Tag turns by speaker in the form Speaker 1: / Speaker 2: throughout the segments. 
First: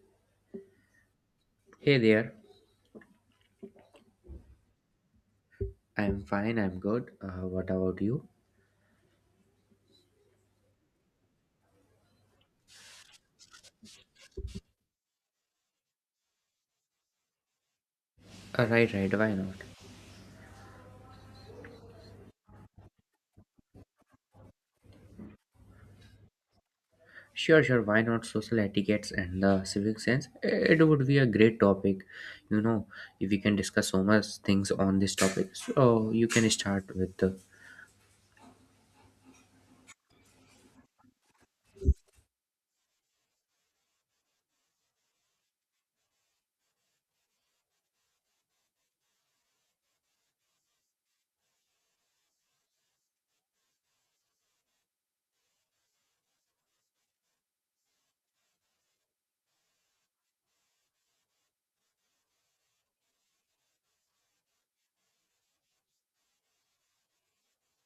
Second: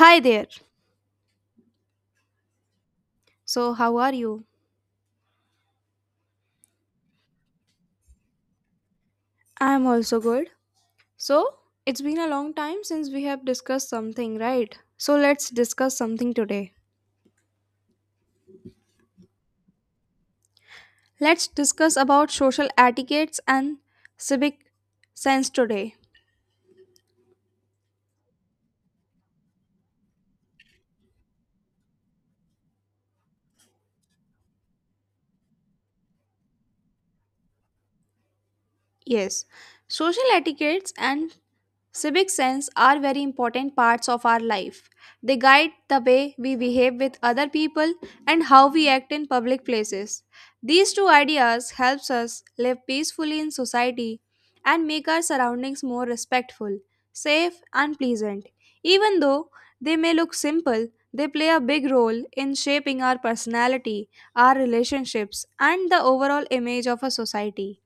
Speaker 1: Hi there.
Speaker 2: Hey there.
Speaker 1: So, how are you?
Speaker 2: I'm fine, I'm good. What about you?
Speaker 1: I'm also good. So, it's been a long time since we have discussed something, right? So, let's discuss something today.
Speaker 2: Right, right, why not?
Speaker 1: Let's discuss about social etiquettes and civic sense today.
Speaker 2: Sure, sure, why not social etiquettes and the civic sense? It would be a great topic. You know, if we can discuss so much things on this topic. So you can start with the
Speaker 1: Yes, social etiquettes and civic sense are very important parts of our life. They guide the way we behave with other people and how we act in public places. These two ideas helps us live peacefully in society and make our surroundings more respectful, safe and pleasant. Even though they may look simple, they play a big role in shaping our personality, our relationships and the overall image of a society.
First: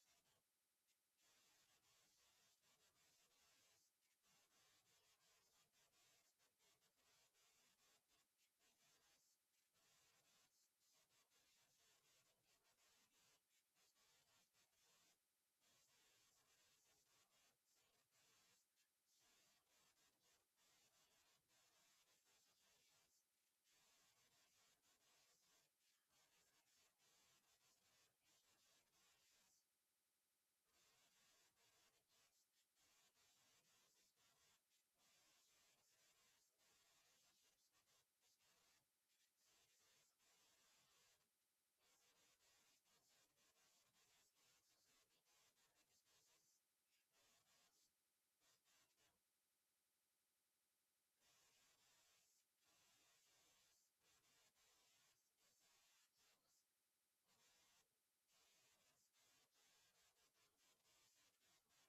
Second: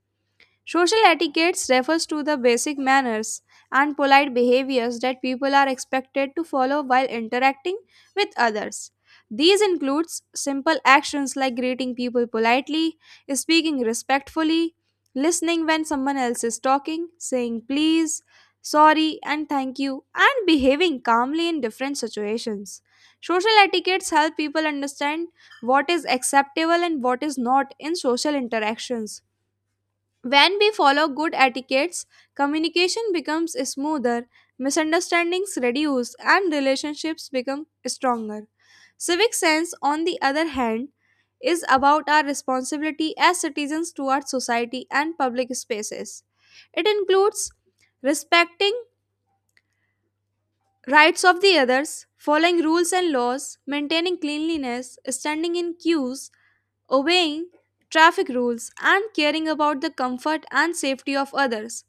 Speaker 1: Social etiquette refers to the basic manners and polite behaviors that people are expected to follow while interacting with others. These includes simple actions like greeting people politely, speaking respectfully, listening when someone else is talking, saying please, sorry, and thank you, and behaving calmly in different situations. Social etiquettes help people understand what is acceptable and what is not in social interactions. When we follow good etiquettes, communication becomes smoother, misunderstandings reduce, and relationships become stronger. Civic sense, on the other hand, is about our responsibility as citizens towards society and public spaces. It includes respecting rights of the others, following rules and laws, maintaining cleanliness, standing in queues, obeying traffic rules, and caring about the comfort and safety of others.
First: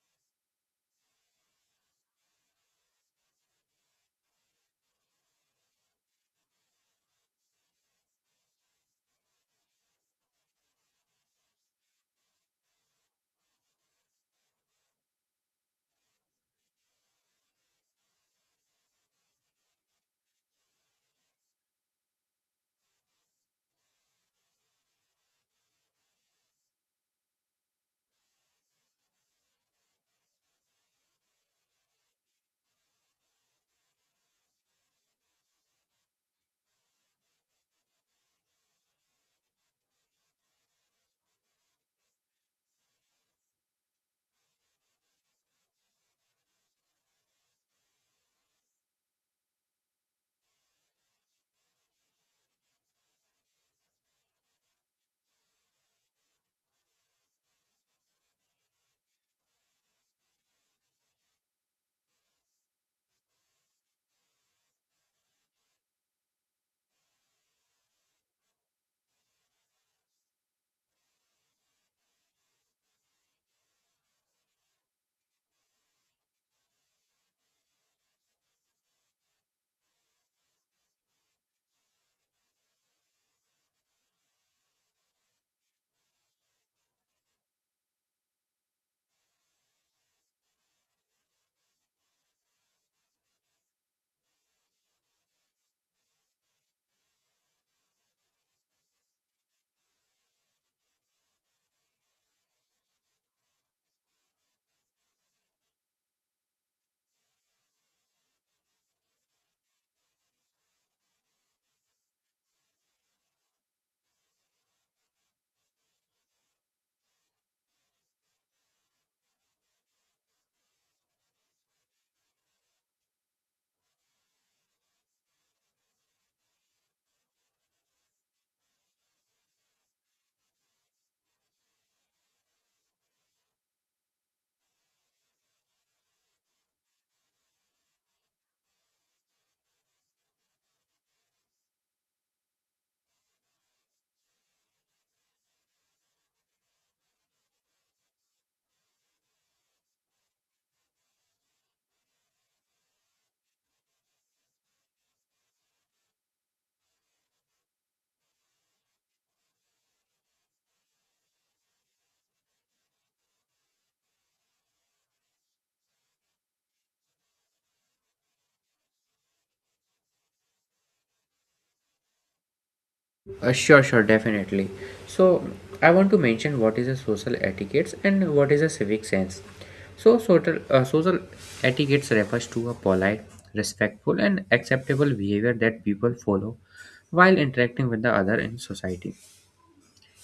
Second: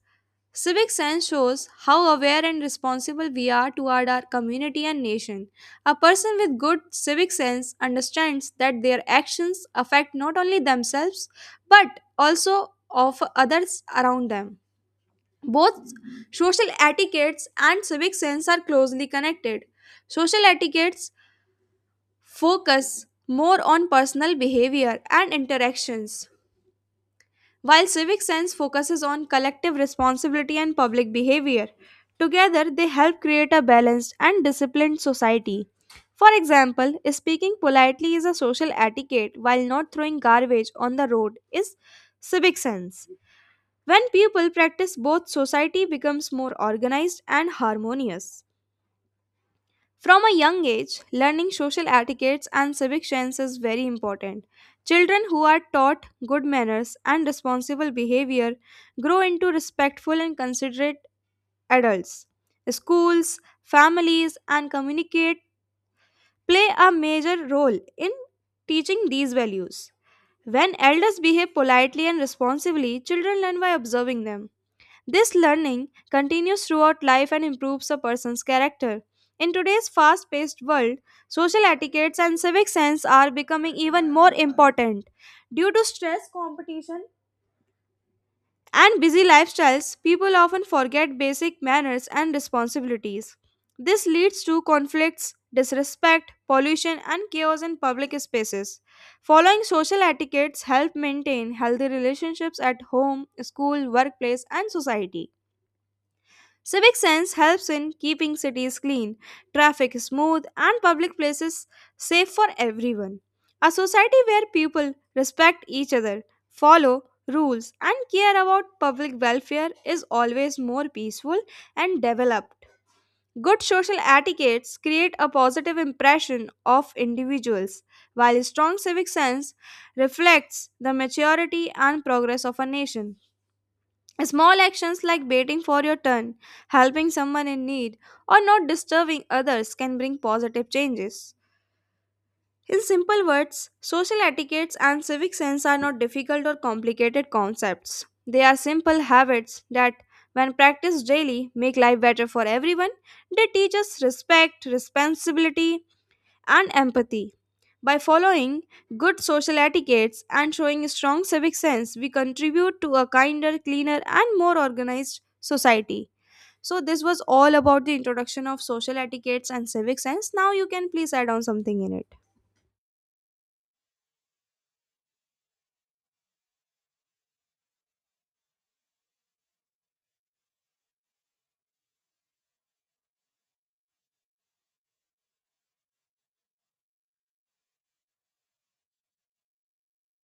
Speaker 1: Civic sense shows how aware and responsible we are toward our community and nation. A person with good civic sense understands that their actions affect not only themselves but also of others around them. Both social etiquettes and civic sense are closely connected. Social etiquettes focus more on personal behavior and interactions, while civic sense focuses on collective responsibility and public behavior. Together they help create a balanced and disciplined society. For example, speaking politely is a social etiquette while not throwing garbage on the road is civic sense. When people practice both, society becomes more organized and harmonious. From a young age, learning social etiquettes and civic sense is very important. Children who are taught good manners and responsible behavior grow into respectful and considerate adults. Schools, families, and communicate play a major role in teaching these values. When elders behave politely and responsibly, children learn by observing them. This learning continues throughout life and improves a person's character. In today's fast paced world, social etiquettes and civic sense are becoming even more important. Due to stress, competition, and busy lifestyles, people often forget basic manners and responsibilities. This leads to conflicts, disrespect, pollution, and chaos in public spaces. Following social etiquettes help maintain healthy relationships at home, school, workplace, and society. Civic sense helps in keeping cities clean, traffic smooth, and public places safe for everyone. A society where people respect each other, follow rules, and care about public welfare is always more peaceful and developed. Good social etiquettes create a positive impression of individuals, while strong civic sense reflects the maturity and progress of a nation. Small actions like waiting for your turn, helping someone in need, or not disturbing others can bring positive changes. In simple words, social etiquettes and civic sense are not difficult or complicated concepts. They are simple habits that, when practiced daily, make life better for everyone. They teach us respect, responsibility, and empathy. By following good social etiquettes and showing a strong civic sense, we contribute to a kinder, cleaner, and more organized society. So, this was all about the introduction of social etiquettes and civic sense. Now, you can please add on something in it.
Speaker 2: Uh, Sure, sure, definitely. So, I want to mention what is a social etiquette and what is a civic sense. So, social etiquette refers to a polite, respectful, and acceptable behavior that people follow while interacting with the other in society.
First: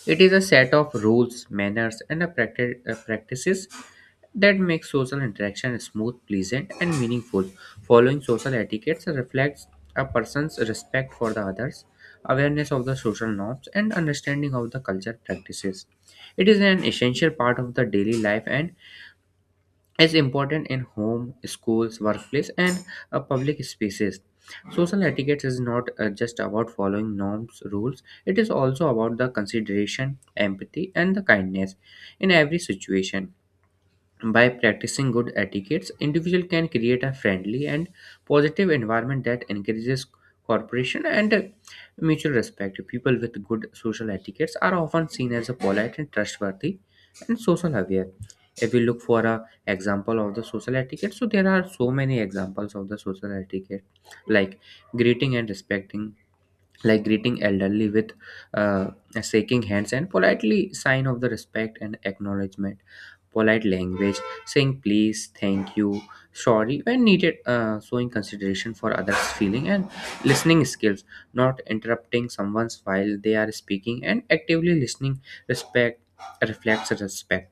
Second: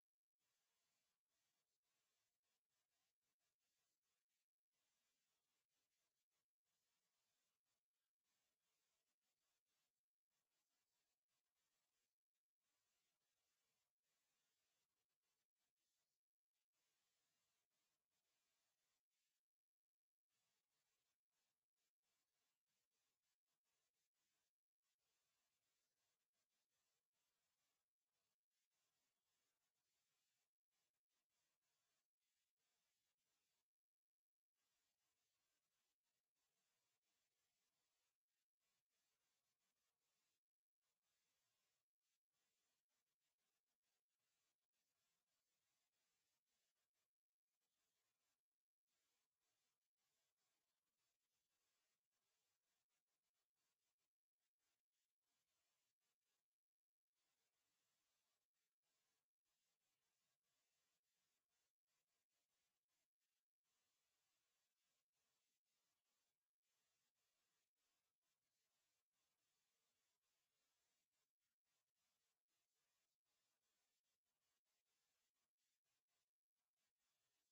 Speaker 2: It is a set of rules, manners, and a practices that make social interaction smooth, pleasant, and meaningful. Following social etiquettes reflects a person's respect for the others, awareness of the social norms, and understanding of the culture practices. It is an essential part of the daily life and is important in home, schools, workplace, and public spaces. Social etiquette is not just about following norms, rules, it is also about the consideration, empathy, and the kindness in every situation. By practicing good etiquettes, individual can create a friendly and positive environment that encourages cooperation and mutual respect. People with good social etiquettes are often seen as a polite and trustworthy and social aware. If we look for a example of the social etiquette, so there are so many examples of the social etiquette, like greeting and respecting, like greeting elderly with uh, shaking hands and politely sign of the respect and acknowledgement, polite language, saying please, thank you, sorry when needed, showing consideration for others feeling, and listening skills, not interrupting someone's while they are speaking and actively listening, respect reflects respect.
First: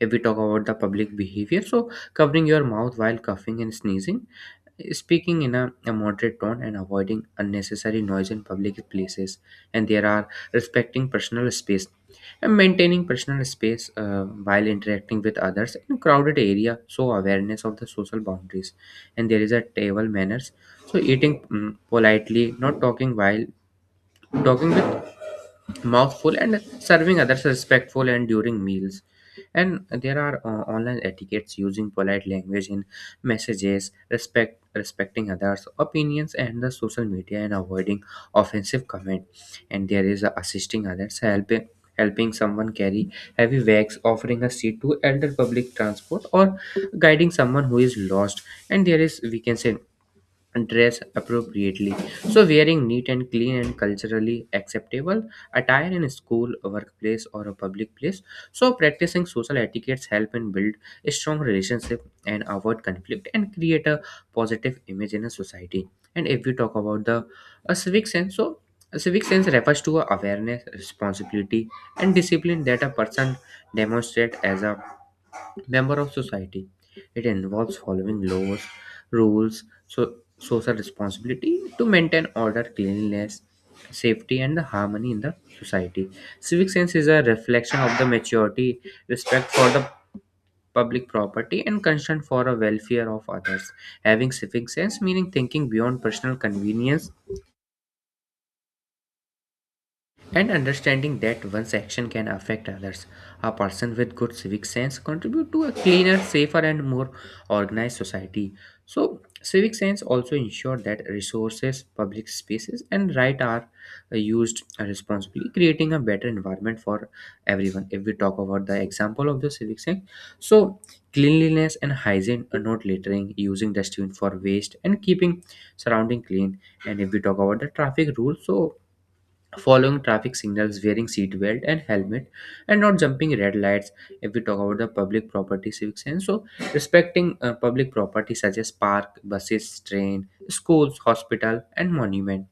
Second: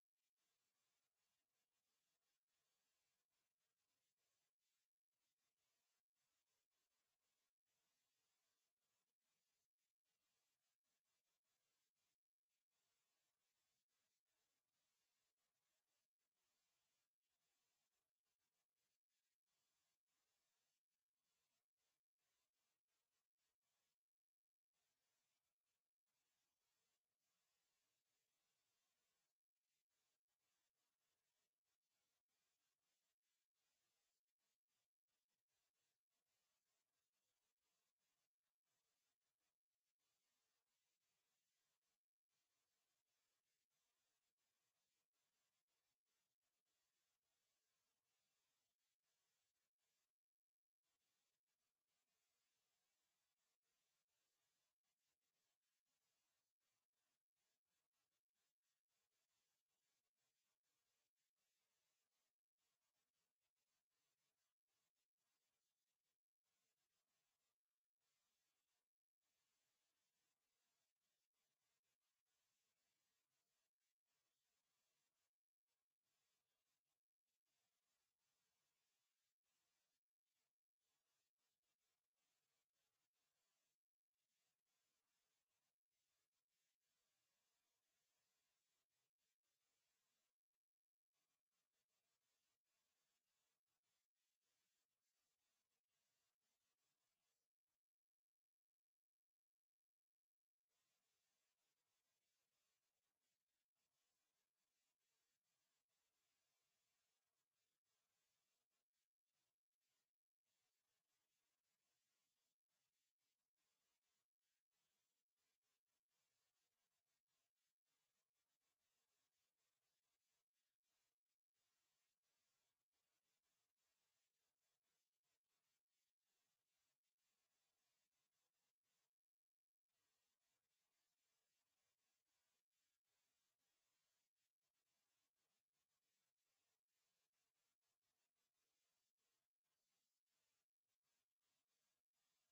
Speaker 2: If we talk about the public behavior, so covering your mouth while coughing and sneezing, speaking in a moderate tone and avoiding unnecessary noise in public places, and there are respecting personal space and maintaining personal space while interacting with others in crowded area, so awareness of the social boundaries. And there is a table manners, so eating politely, not talking while talking with mouthful, and serving others respectful and during meals. And there are online etiquettes, using polite language in messages, respecting others opinions and the social media and avoiding offensive comment. And there is assisting others, helping someone carry heavy bags, offering a seat to elder public transport, or guiding someone who is lost. And there is, we can say, dress appropriately. So, wearing neat and clean and culturally acceptable attire in a school, a workplace, or a public place. So, practicing social etiquettes help in build a strong relationship and avoid conflict and create a positive image in a society. And if we talk about the a civic sense, so a civic sense refers to a awareness, responsibility, and discipline that a person demonstrates as a member of society. It involves following laws, rules, so social responsibility to maintain order, cleanliness, safety, and the harmony in the society. Civic sense is a reflection of the maturity, respect for the public property, and concern for the welfare of others. Having civic sense meaning thinking beyond personal convenience and understanding that one's action can affect others. A person with good civic sense contribute to a cleaner, safer and more organized society. So civic sense also ensure that resources, public spaces and right are used responsibly, creating a better environment for everyone. If we talk about the example of the civic sense, so cleanliness and hygiene are not littering, using dustbin for waste and keeping surrounding clean. And if we talk about the traffic rules, so following traffic signals, wearing seat belt and helmet, and not jumping red lights. If we talk about the public property civic sense, so respecting public property such as park, buses, train, schools, hospital, and monument.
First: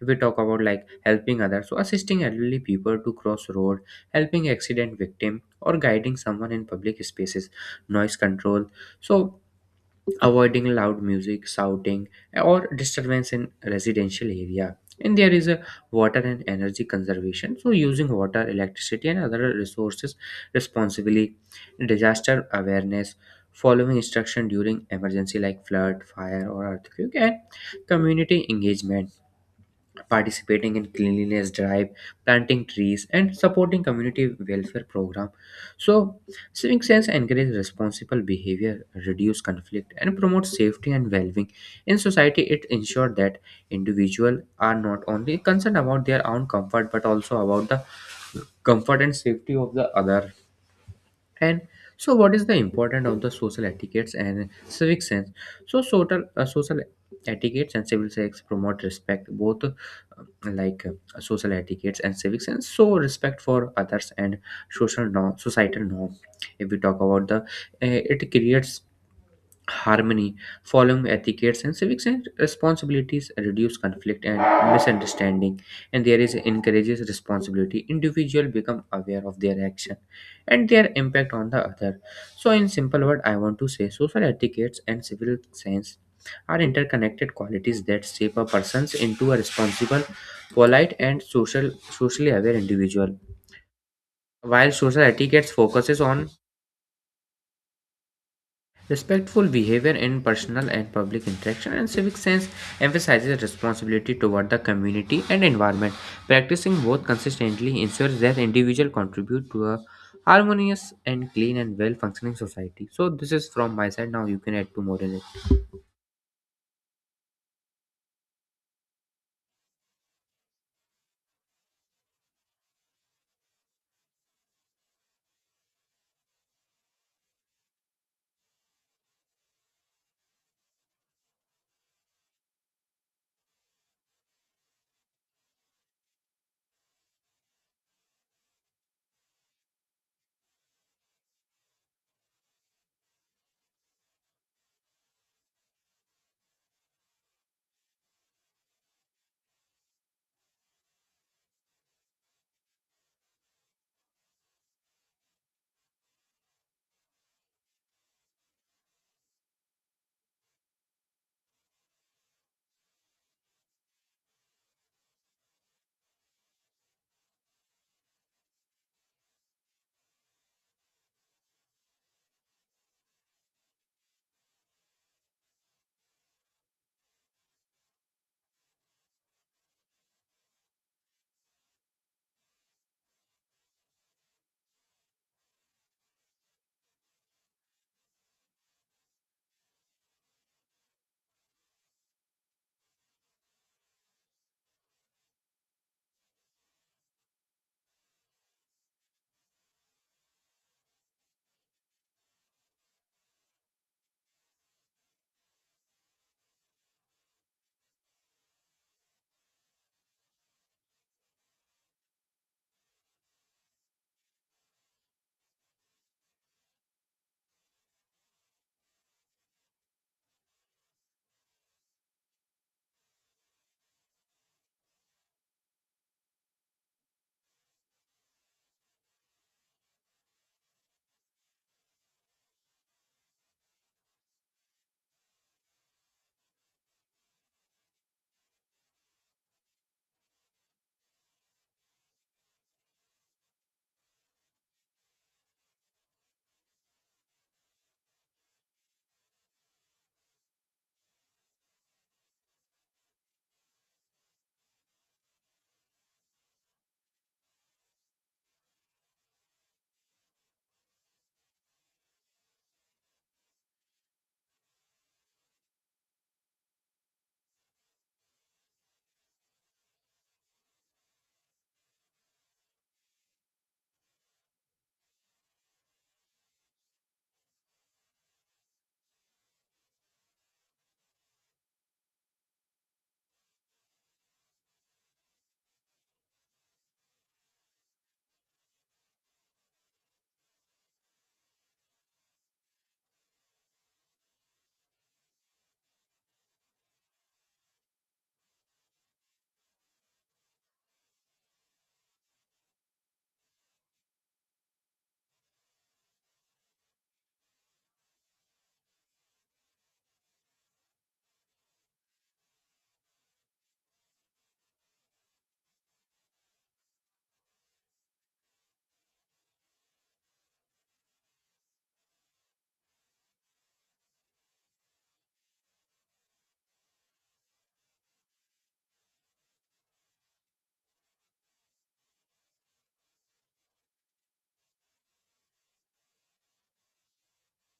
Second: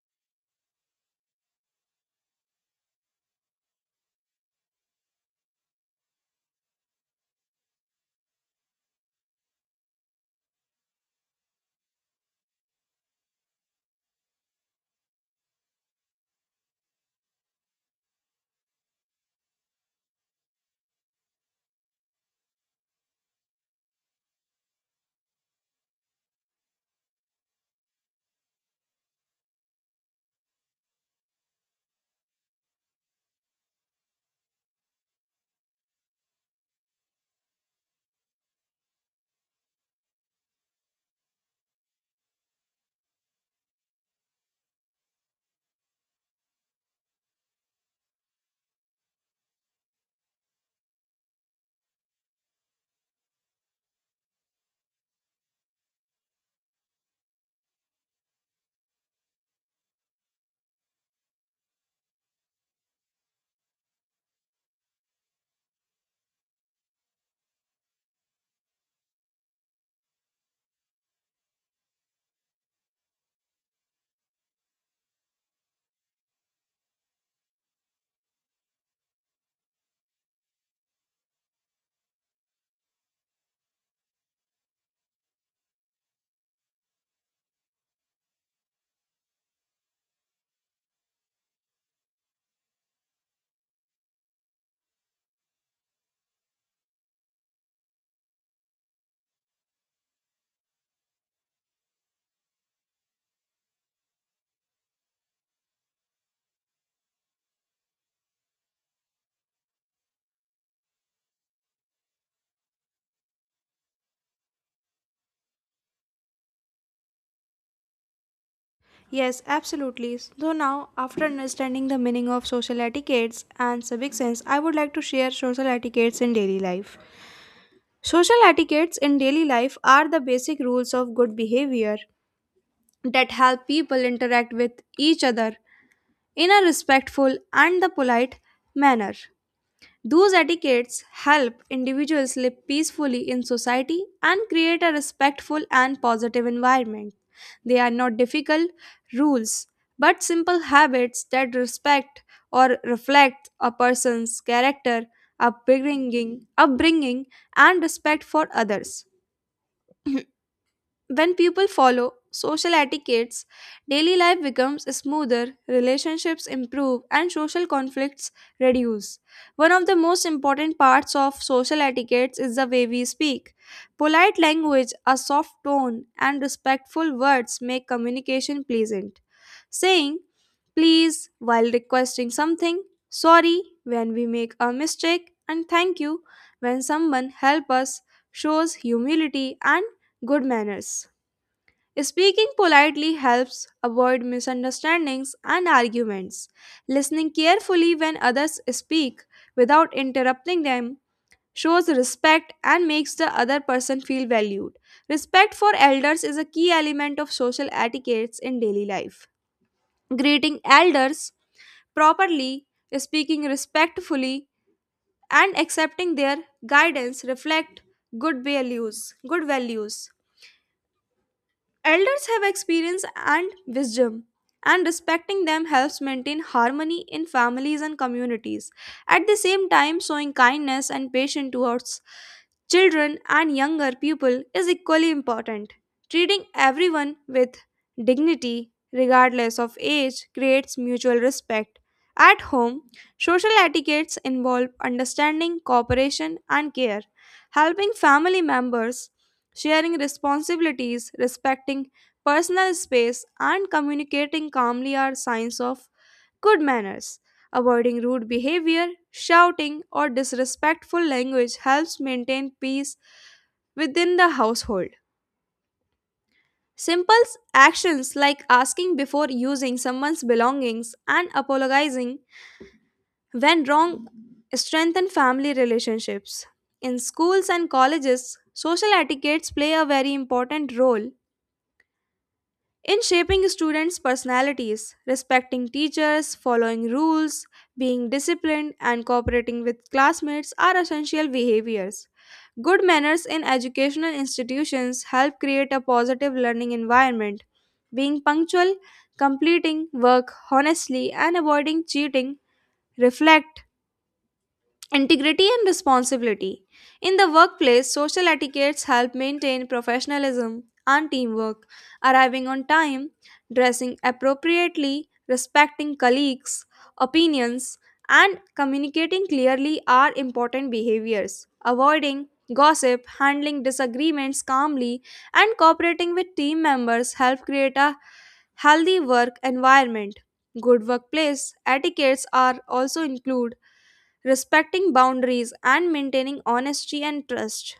Speaker 2: If we talk about like helping others, so assisting elderly people to cross road, helping accident victim, or guiding someone in public spaces, noise control. So avoiding loud music, shouting, or disturbance in residential area. And there is a water and energy conservation. So using water, electricity, and other resources responsibly, disaster awareness, following instruction during emergency like flood, fire, or earthquake, and community engagement, participating in cleanliness drive, planting trees and supporting community welfare program. So civic sense encourages responsible behavior, reduce conflict and promote safety and well-being in society. It ensures that individuals are not only concerned about their own comfort but also about the comfort and safety of the other. And so, what is the importance of the social etiquettes and civic sense? So, social etiquettes and civil sense promote respect, both social etiquettes and civic sense. So, respect for others and social norm, societal norm. If we talk about the, it creates harmony, following etiquettes and civics and responsibilities reduce conflict and misunderstanding, and there is encourages responsibility. Individual become aware of their action and their impact on the other. So, in simple word, I want to say social etiquettes and civil sense are interconnected qualities that shape a person's into a responsible, polite, and socially aware individual. While social etiquettes focuses on respectful behavior in personal and public interaction, and civic sense emphasizes responsibility toward the community and environment. Practicing both consistently ensures that individuals contribute to a harmonious and clean and well functioning society. So this is from my side. Now you can add to more in it.
Speaker 1: Yes, absolutely. So now, after understanding the meaning of social etiquettes and civic sense, I would like to share social etiquettes in daily life. Social etiquettes in daily life are the basic rules of good behavior that help people interact with each other in a respectful and the polite manner. Those etiquettes help individuals live peacefully in society and create a respectful and positive environment. They are not difficult rules, but simple habits that respect or reflect a person's character, upbringing and respect for others. When people follow social etiquettes, daily life becomes smoother, relationships improve, and social conflicts reduce. One of the most important parts of social etiquettes is the way we speak. Polite language, a soft tone, and respectful words make communication pleasant. Saying please while requesting something, sorry when we make a mistake, and thank you when someone helps us shows humility and good manners. Speaking politely helps avoid misunderstandings and arguments. Listening carefully when others speak without interrupting them shows respect and makes the other person feel valued. Respect for elders is a key element of social etiquettes in daily life. Greeting elders properly, speaking respectfully, and accepting their guidance reflect good values. Elders have experience and wisdom, and respecting them helps maintain harmony in families and communities. At the same time, showing kindness and patience towards children and younger people is equally important. Treating everyone with dignity, regardless of age, creates mutual respect. At home, social etiquettes involve understanding, cooperation, and care. Helping family members, sharing responsibilities, respecting personal space, and communicating calmly are signs of good manners. Avoiding rude behavior, shouting, or disrespectful language helps maintain peace within the household. Simple actions like asking before using someone's belongings and apologizing when wrong strengthen family relationships. In schools and colleges, social etiquettes play a very important role in shaping students' personalities. Respecting teachers, following rules, being disciplined, and cooperating with classmates are essential behaviors. Good manners in educational institutions help create a positive learning environment. Being punctual, completing work honestly, and avoiding cheating reflect integrity and responsibility. In the workplace, social etiquettes help maintain professionalism and teamwork. Arriving on time, dressing appropriately, respecting colleagues' opinions, and communicating clearly are important behaviors. Avoiding gossip, handling disagreements calmly, and cooperating with team members help create a healthy work environment. Good workplace etiquettes are also include respecting boundaries, and maintaining honesty and trust.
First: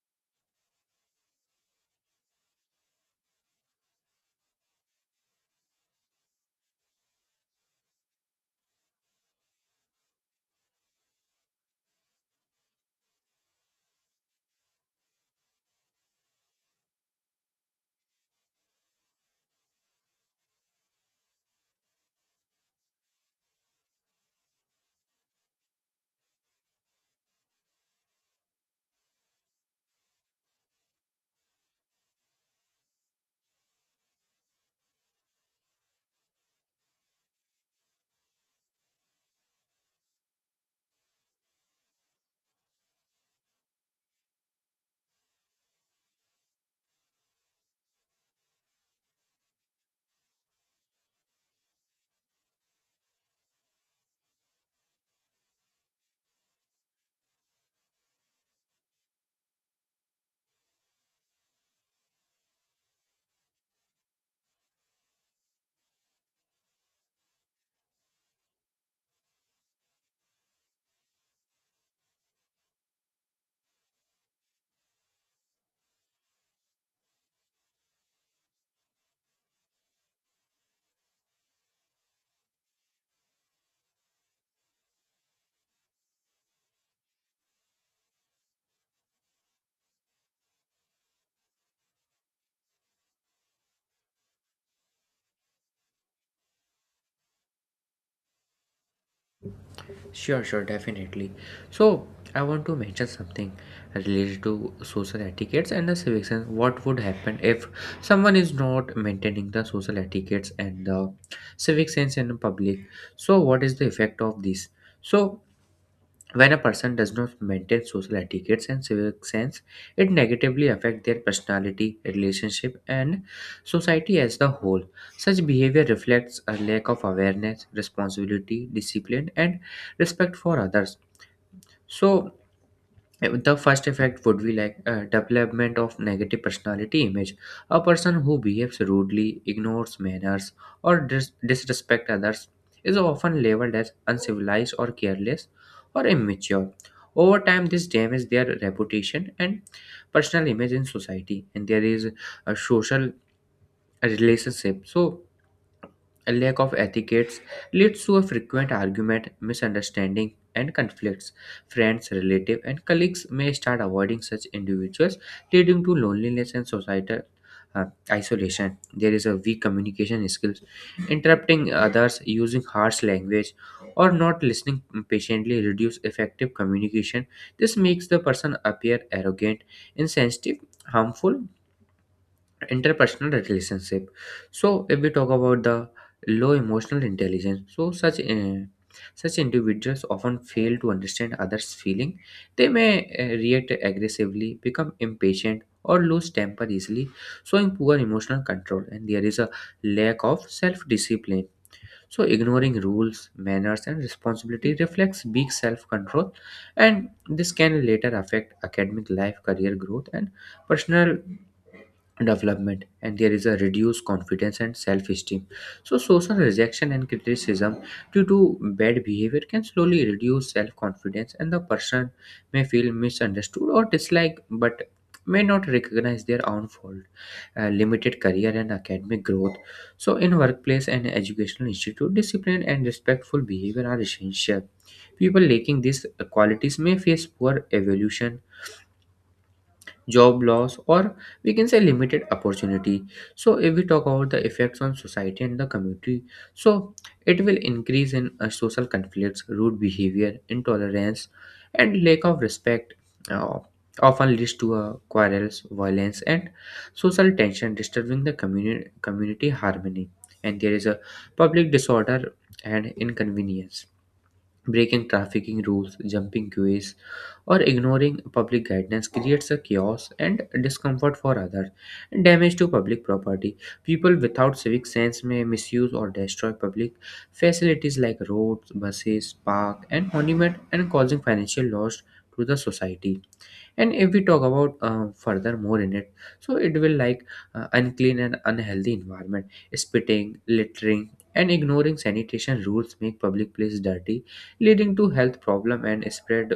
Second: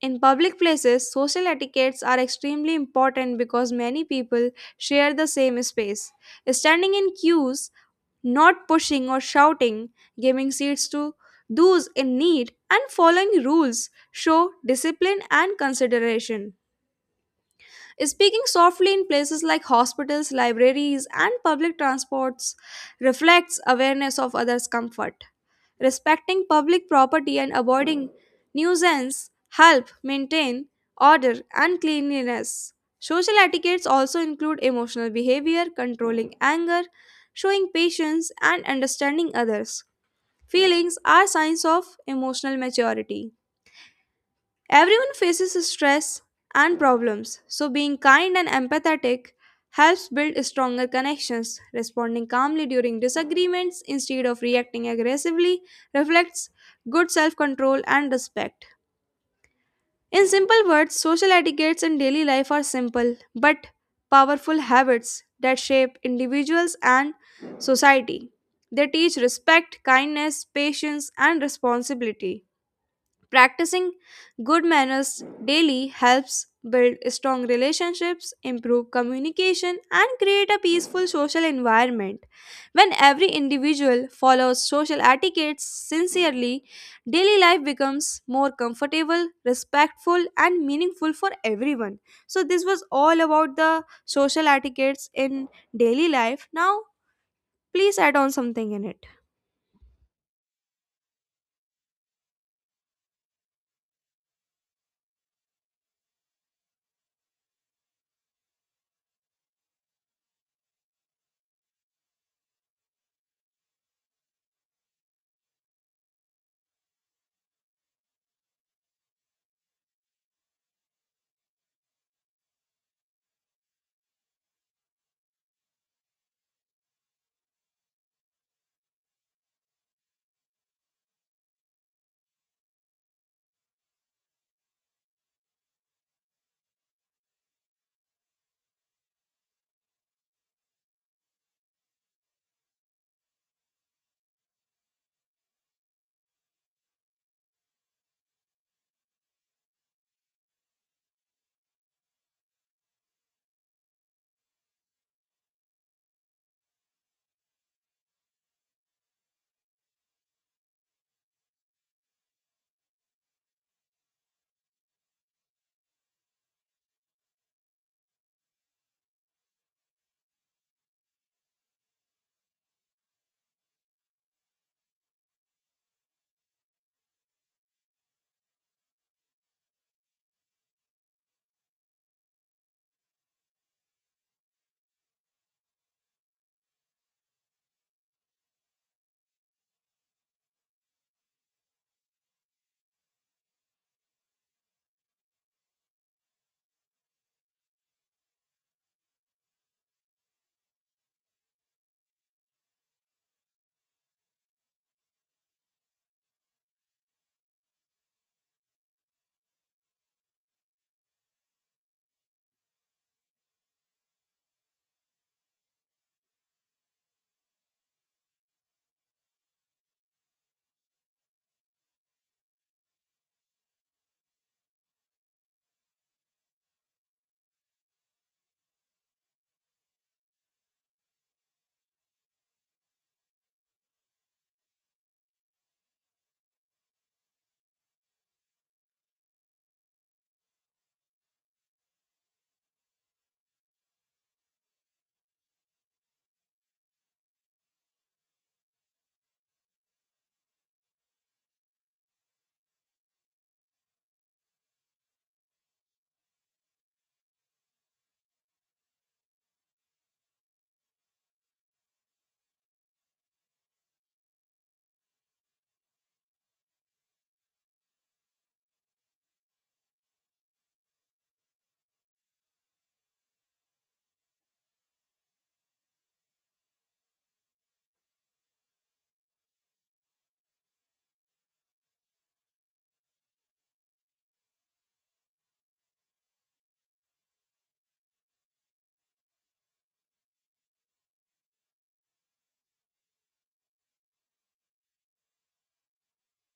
Speaker 1: In public places, social etiquettes are extremely important because many people share the same space. Standing in queues, not pushing or shouting, giving seats to those in need, and following rules show discipline and consideration. Speaking softly in places like hospitals, libraries, and public transports reflects awareness of others' comfort. Respecting public property and avoiding nuisance help maintain order and cleanliness. Social etiquettes also include emotional behavior. Controlling anger, showing patience, and understanding others' feelings are signs of emotional maturity. Everyone faces stress and problems, so being kind and empathetic helps build stronger connections. Responding calmly during disagreements instead of reacting aggressively reflects good self control and respect. In simple words, social etiquettes in daily life are simple but powerful habits that shape individuals and society. They teach respect, kindness, patience, and responsibility. Practicing good manners daily helps build strong relationships, improve communication, and create a peaceful social environment. When every individual follows social etiquettes sincerely, daily life becomes more comfortable, respectful, and meaningful for everyone. So, this was all about the social etiquettes in daily life. Now, please add on something in it.
Speaker 2: Sure, sure, definitely. So, I want to mention something related to social etiquettes and the civic sense. What would happen if someone is not maintaining the social etiquettes and the civic sense in public? So, what is the effect of this? So, when a person does not maintain social etiquettes and civic sense, it negatively affects their personality, relationship, and society as the whole. Such behavior reflects a lack of awareness, responsibility, discipline, and respect for others. So the first effect would be like a development of negative personality image. A person who behaves rudely, ignores manners, or disrespect others is often labeled as uncivilized or careless or immature. Over time, this damages their reputation and personal image in society, and there is a social relationship. So, a lack of etiquettes leads to a frequent argument, misunderstanding, and conflicts. Friends, relatives, and colleagues may start avoiding such individuals, leading to loneliness and societal uh, isolation. There is a weak communication skills, interrupting others, using harsh language, or not listening patiently reduce effective communication. This makes the person appear arrogant, insensitive, harmful, interpersonal relationship. So if we talk about the low emotional intelligence, so such individuals often fail to understand others feeling. They may react aggressively, become impatient or lose temper easily, showing poor emotional control. And there is a lack of self discipline, so ignoring rules, manners and responsibility reflects weak self control, and this can later affect academic life, career growth, and personal development. And there is a reduced confidence and self-esteem, so social rejection and criticism due to bad behavior can slowly reduce self-confidence and the person may feel misunderstood or disliked but may not recognize their own fault. Limited career and academic growth, so in workplace and educational institute discipline and respectful behavior are essential. People lacking these qualities may face poor evolution, job loss, or we can say limited opportunity. So, if we talk about the effects on society and the community, so it will increase in social conflicts, rude behavior, intolerance, and lack of respect. uh, Often leads to quarrels, violence, and social tension, disturbing the community harmony. And there is a public disorder and inconvenience. Breaking trafficking rules, jumping queues, or ignoring public guidance creates a chaos and discomfort for others and damage to public property. People without civic sense may misuse or destroy public facilities like roads, buses, park, and monument, and causing financial loss to the society. And if we talk about further more in it, so it will like unclean and unhealthy environment, spitting, littering and ignoring sanitation rules make public place dirty, leading to health problem and spread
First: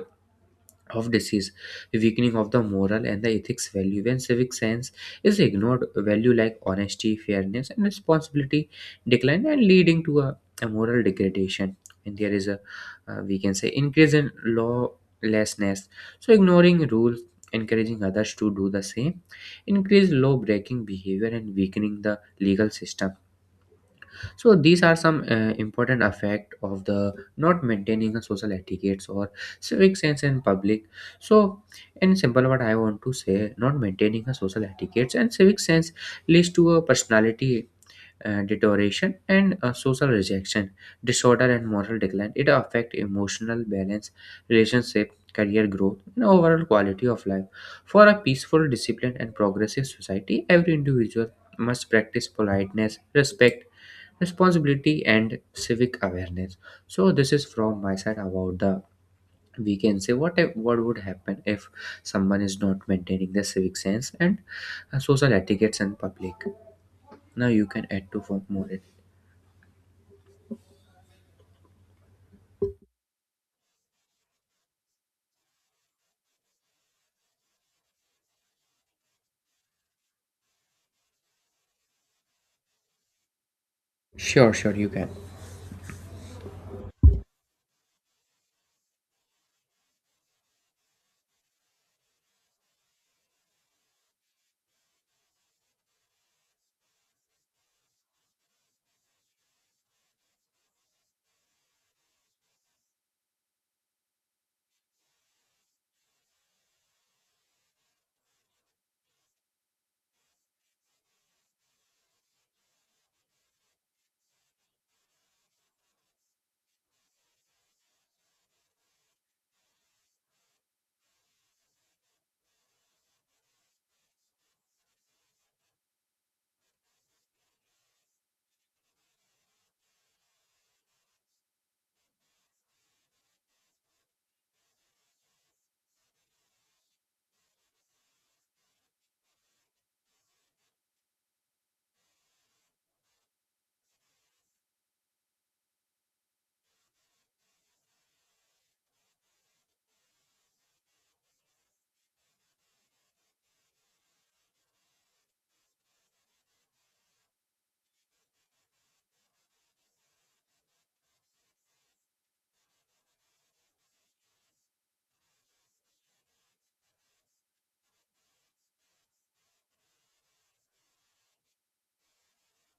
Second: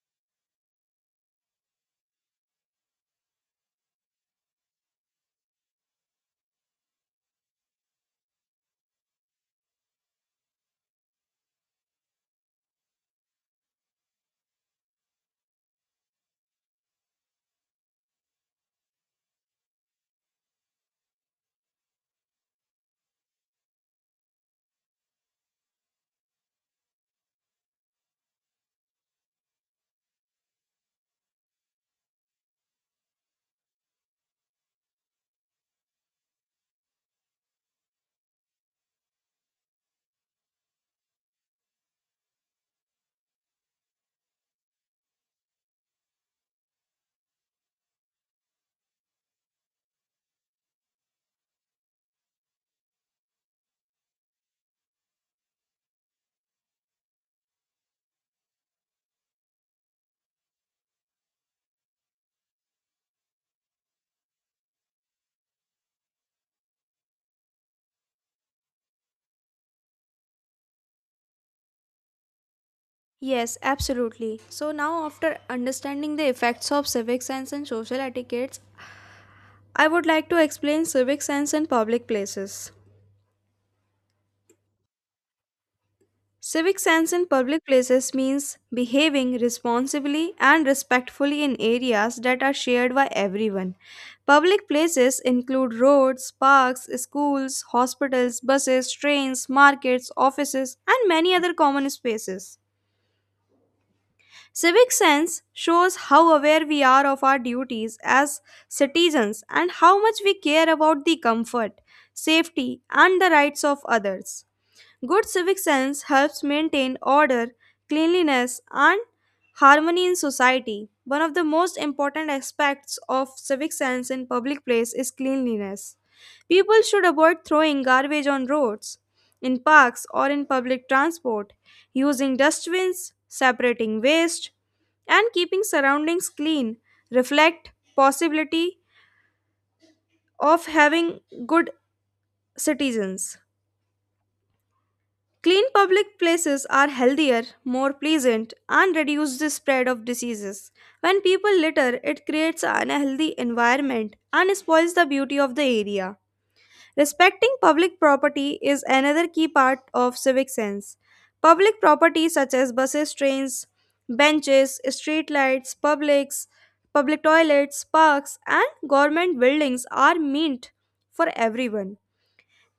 Speaker 2: of disease, weakening of the moral and the ethics value. When civic sense is ignored, value like honesty, fairness, and responsibility decline and leading to a moral degradation. And there is we can say, increase in lawlessness. So ignoring rules, encouraging others to do the same, increase law breaking behavior and weakening the legal system. So these are some important effect of the not maintaining a social etiquettes or civic sense in public. So in simple what I want to say, not maintaining a social etiquettes and civic sense leads to a personality deterioration and social rejection, disorder and moral decline. It affects emotional balance, relationship, career growth, and overall quality of life. For a peaceful, disciplined, and progressive society, every individual must practice politeness, respect, responsibility, and civic awareness. So this is from my side about the, we can say, what if, what would happen if someone is not maintaining the civic sense and social etiquettes in public. Now you can add to for more.
Speaker 1: Yes, absolutely. So now after understanding the effects of civic science and social etiquettes, I would like to explain civic science in public places.
Speaker 2: Sure, sure, you can.
Speaker 1: Civic sense in public places means behaving responsibly and respectfully in areas that are shared by everyone. Public places include roads, parks, schools, hospitals, buses, trains, markets, offices, and many other common spaces. Civic sense shows how aware we are of our duties as citizens and how much we care about the comfort, safety, and the rights of others. Good civic sense helps maintain order, cleanliness, and harmony in society. One of the most important aspects of civic sense in public place is cleanliness. People should avoid throwing garbage on roads, in parks, or in public transport. Using dustbins, separating waste, and keeping surroundings clean reflect possibility of having good citizens. Clean public places are healthier, more pleasant, and reduce the spread of diseases. When people litter, it creates an unhealthy environment and spoils the beauty of the area. Respecting public property is another key part of civic sense. Public property such as buses, trains, benches, street lights, publics, public toilets, parks, and government buildings are meant for everyone.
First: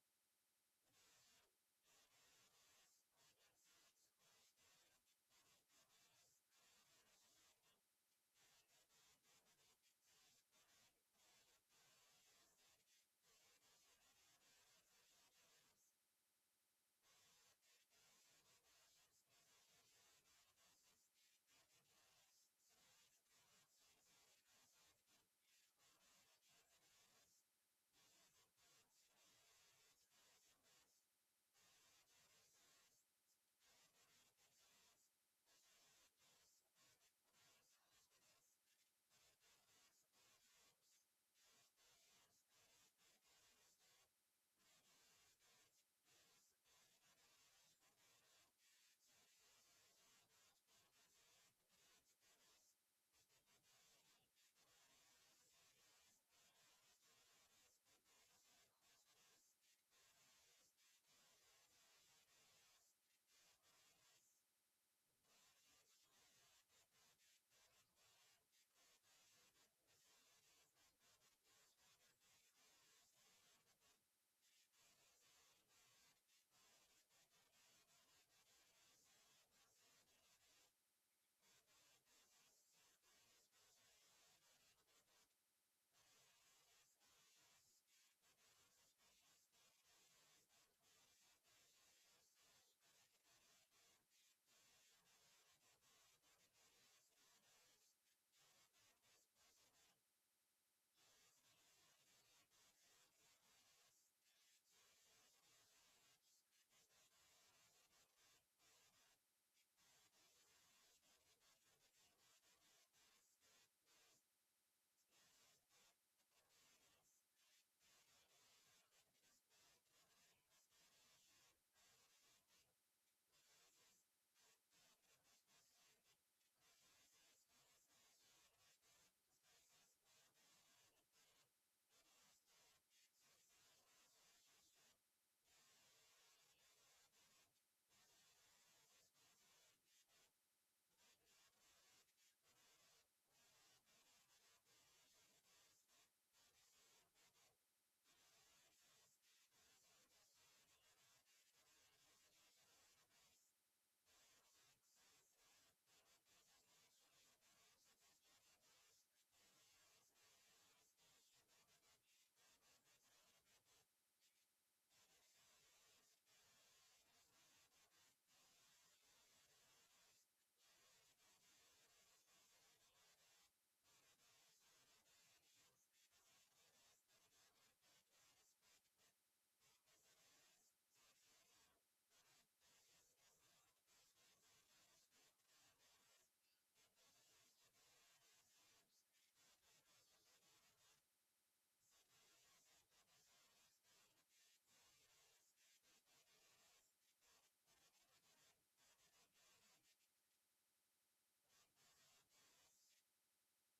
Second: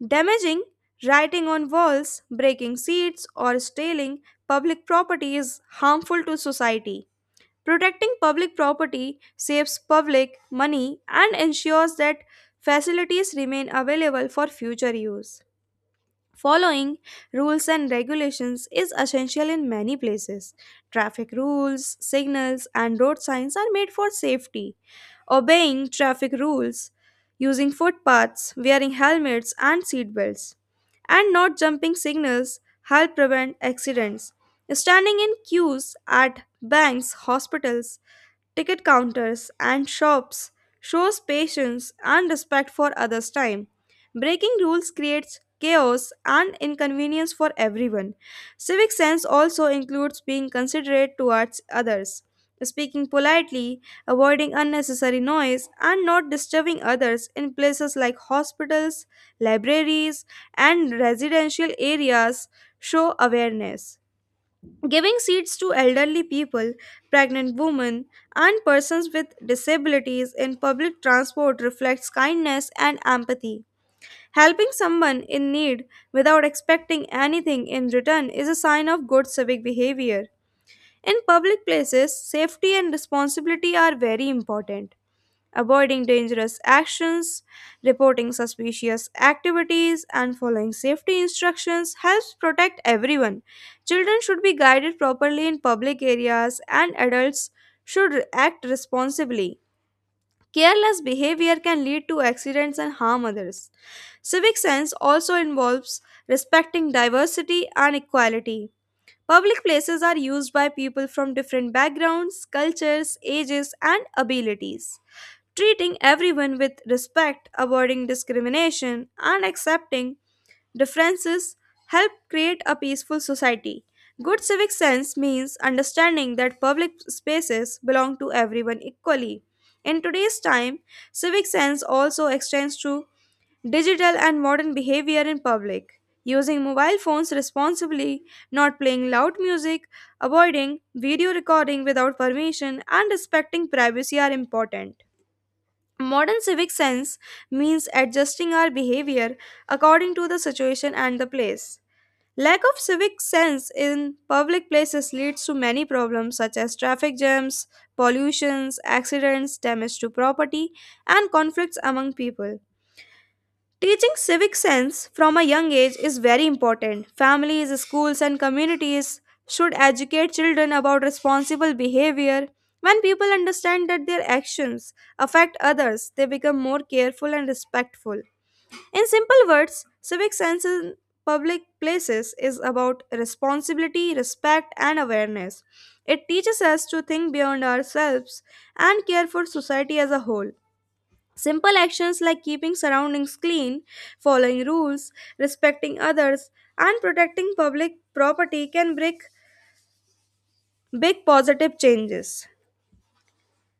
Speaker 1: Damaging, writing on walls, breaking seats, or stealing public property is harmful to society. Protecting public property saves public money and ensures that facilities remain available for future use. Following rules and regulations is essential in many places. Traffic rules, signals, and road signs are made for safety. Obeying traffic rules, using footpaths, wearing helmets and seatbelts, and not jumping signals help prevent accidents. Standing in queues at banks, hospitals, ticket counters, and shops shows patience and respect for others' time. Breaking rules creates chaos and inconvenience for everyone. Civic sense also includes being considerate towards others. Speaking politely, avoiding unnecessary noise, and not disturbing others in places like hospitals, libraries, and residential areas show awareness. Giving seats to elderly people, pregnant women, and persons with disabilities in public transport reflects kindness and empathy. Helping someone in need without expecting anything in return is a sign of good civic behavior. In public places, safety and responsibility are very important. Avoiding dangerous actions, reporting suspicious activities, and following safety instructions helps protect everyone. Children should be guided properly in public areas, and adults should act responsibly. Careless behavior can lead to accidents and harm others. Civic sense also involves respecting diversity and equality. Public places are used by people from different backgrounds, cultures, ages, and abilities. Treating everyone with respect, avoiding discrimination, and accepting differences help create a peaceful society. Good civic sense means understanding that public spaces belong to everyone equally. In today's time, civic sense also extends to digital and modern behavior in public. Using mobile phones responsibly, not playing loud music, avoiding video recording without permission, and respecting privacy are important. Modern civic sense means adjusting our behavior according to the situation and the place. Lack of civic sense in public places leads to many problems such as traffic jams, pollutions, accidents, damage to property, and conflicts among people. Teaching civic sense from a young age is very important. Families, schools, and communities should educate children about responsible behavior. When people understand that their actions affect others, they become more careful and respectful. In simple words, civic sense in public places is about responsibility, respect, and awareness. It teaches us to think beyond ourselves and care for society as a whole. Simple actions like keeping surroundings clean, following rules, respecting others, and protecting public property can bring big positive changes.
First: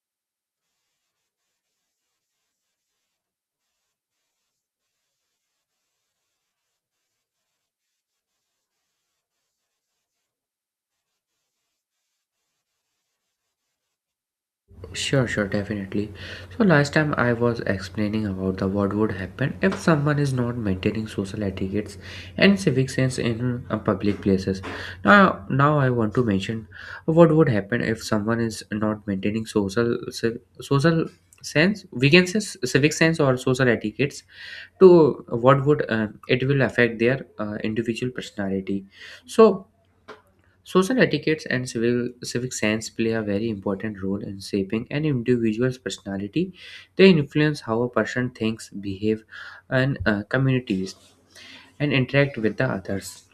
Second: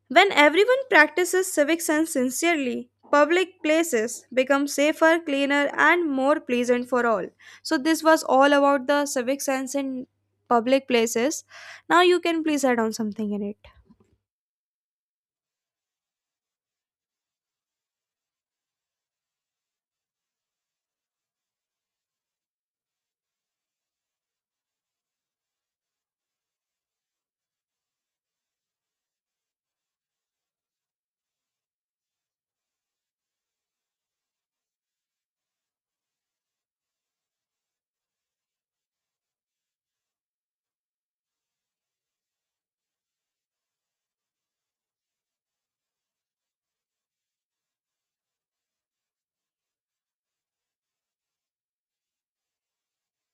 Speaker 1: When everyone practices civic sense sincerely, public places become safer, cleaner, and more pleasant for all. So, this was all about the civic sense in public places. Now, you can please add on something in it.
Speaker 2: Sure, sure, definitely. So, last time I was explaining about the what would happen if someone is not maintaining social etiquettes and civic sense in public places. Now I want to mention what would happen if someone is not maintaining social sense. We can say civic sense or social etiquettes. To what would it will affect their individual personality. So. Social etiquettes and civic sense play a very important role in shaping an individual's personality. They influence how a person thinks, behaves, and communities and interact with the others.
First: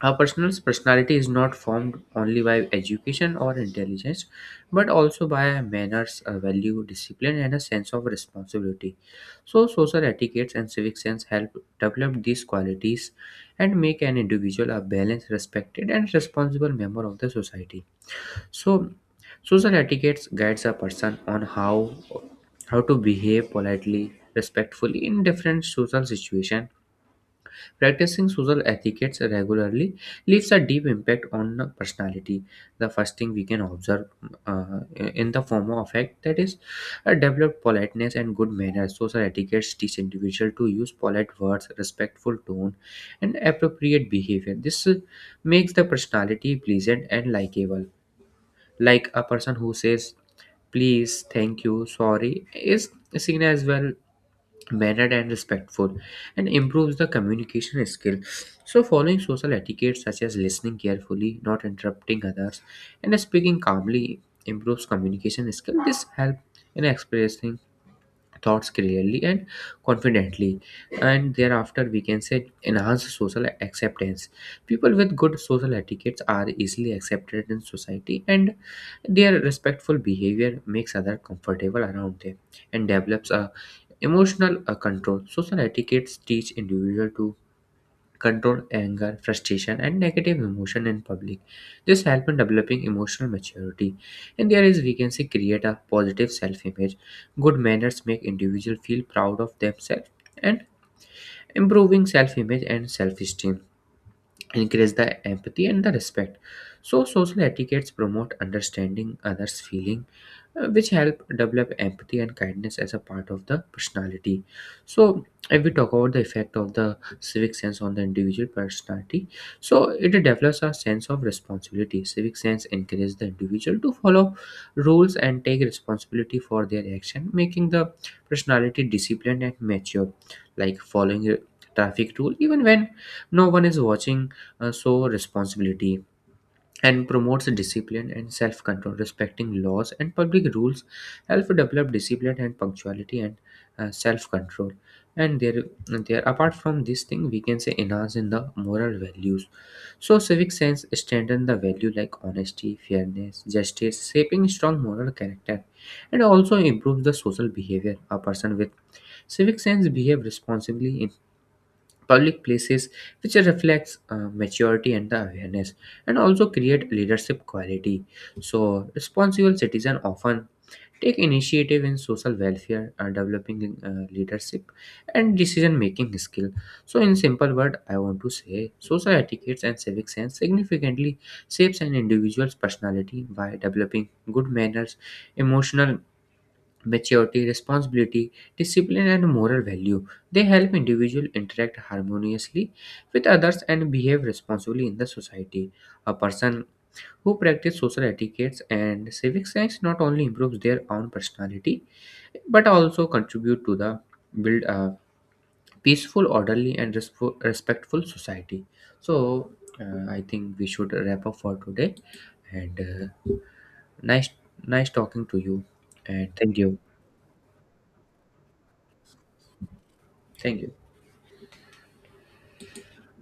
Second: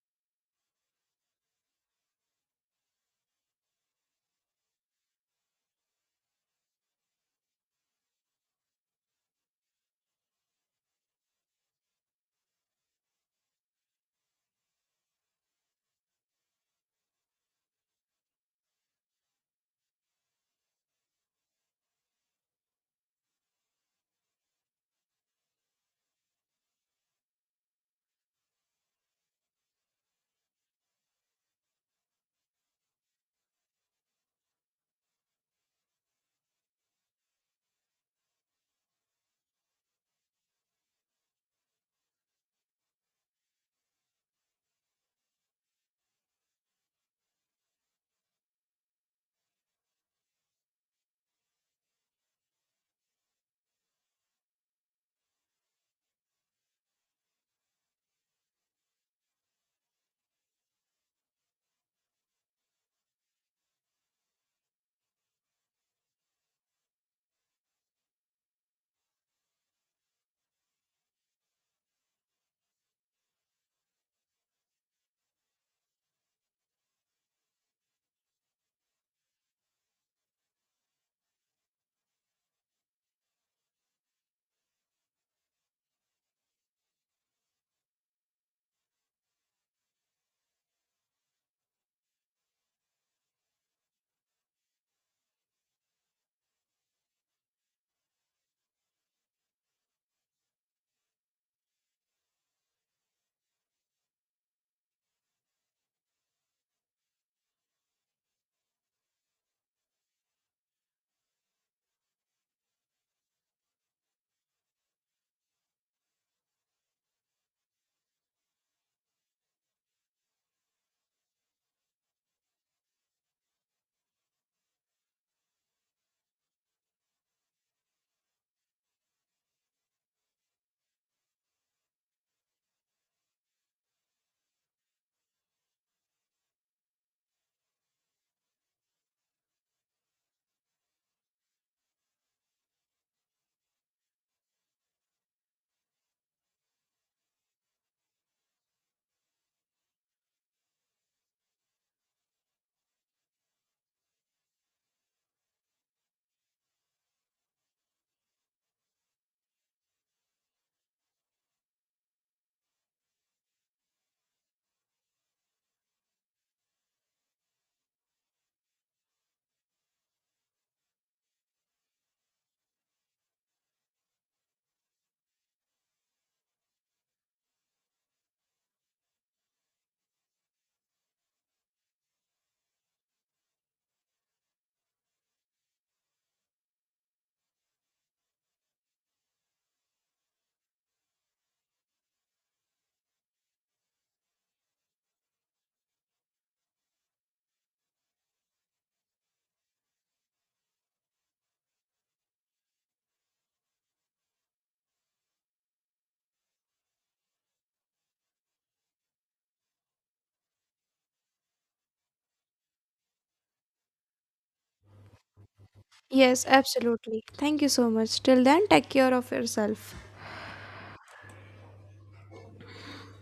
Speaker 2: A person's personality is not formed only by education or intelligence, but also by manners, a value, discipline, and a sense of responsibility. So, social etiquettes and civic sense help develop these qualities and make an individual a balanced, respected, and responsible member of the society. So, social etiquettes guides a person on how to behave politely, respectfully in different social situations. Practicing social etiquettes regularly leaves a deep impact on the personality. The first thing we can observe, uh, in the form of effect, that is a developed politeness and good manners. Social etiquettes teach individual to use polite words, respectful tone, and appropriate behavior. This makes the personality pleasant and likable. Like a person who says please, thank you, sorry is seen as well mannered and respectful, and improves the communication skill. So following social etiquette such as listening carefully, not interrupting others, and speaking calmly improves communication skill. This helps in expressing thoughts clearly and confidently. And thereafter we can say enhance social acceptance. People with good social etiquettes are easily accepted in society, and their respectful behavior makes others comfortable around them, and develops a emotional control. Social etiquettes teach individuals to control anger, frustration, and negative emotion in public. This helps in developing emotional maturity. And there is, we can say, create a positive self-image. Good manners make individuals feel proud of themselves and improving self-image and self-esteem increase the empathy and the respect. So social etiquettes promote understanding others feeling, which help develop empathy and kindness as a part of the personality. So if we talk about the effect of the civic sense on the individual personality, so it develops a sense of responsibility. Civic sense encourages the individual to follow rules and take responsibility for their action, making the personality disciplined and mature, like following traffic rule even when no one is watching. So responsibility and promotes discipline and self-control, respecting laws and public rules help develop discipline and punctuality and self-control. And there apart from this thing we can say enhance in the moral values. So civic sense strengthen the value like honesty, fairness, justice, shaping strong moral character, and also improves the social behavior. A person with civic sense behave responsibly public places, which reflects maturity and the awareness, and also create leadership quality. So responsible citizen often take initiative in social welfare, developing leadership and decision making skill. So in simple word I want to say social etiquettes and civic sense significantly shapes an individual's personality by developing good manners, emotional maturity, responsibility, discipline, and moral value. They help individuals interact harmoniously with others and behave responsibly in the society. A person who practices social etiquettes and civic sense not only improves their own personality but also contribute to the build a peaceful, orderly, and respo- respectful society. So I think we should wrap up for today. And uh, nice, nice talking to you. And
Speaker 1: Yes,
Speaker 2: thank you,
Speaker 1: absolutely. Thank you so much. Till then, take care of yourself.
Speaker 2: thank you.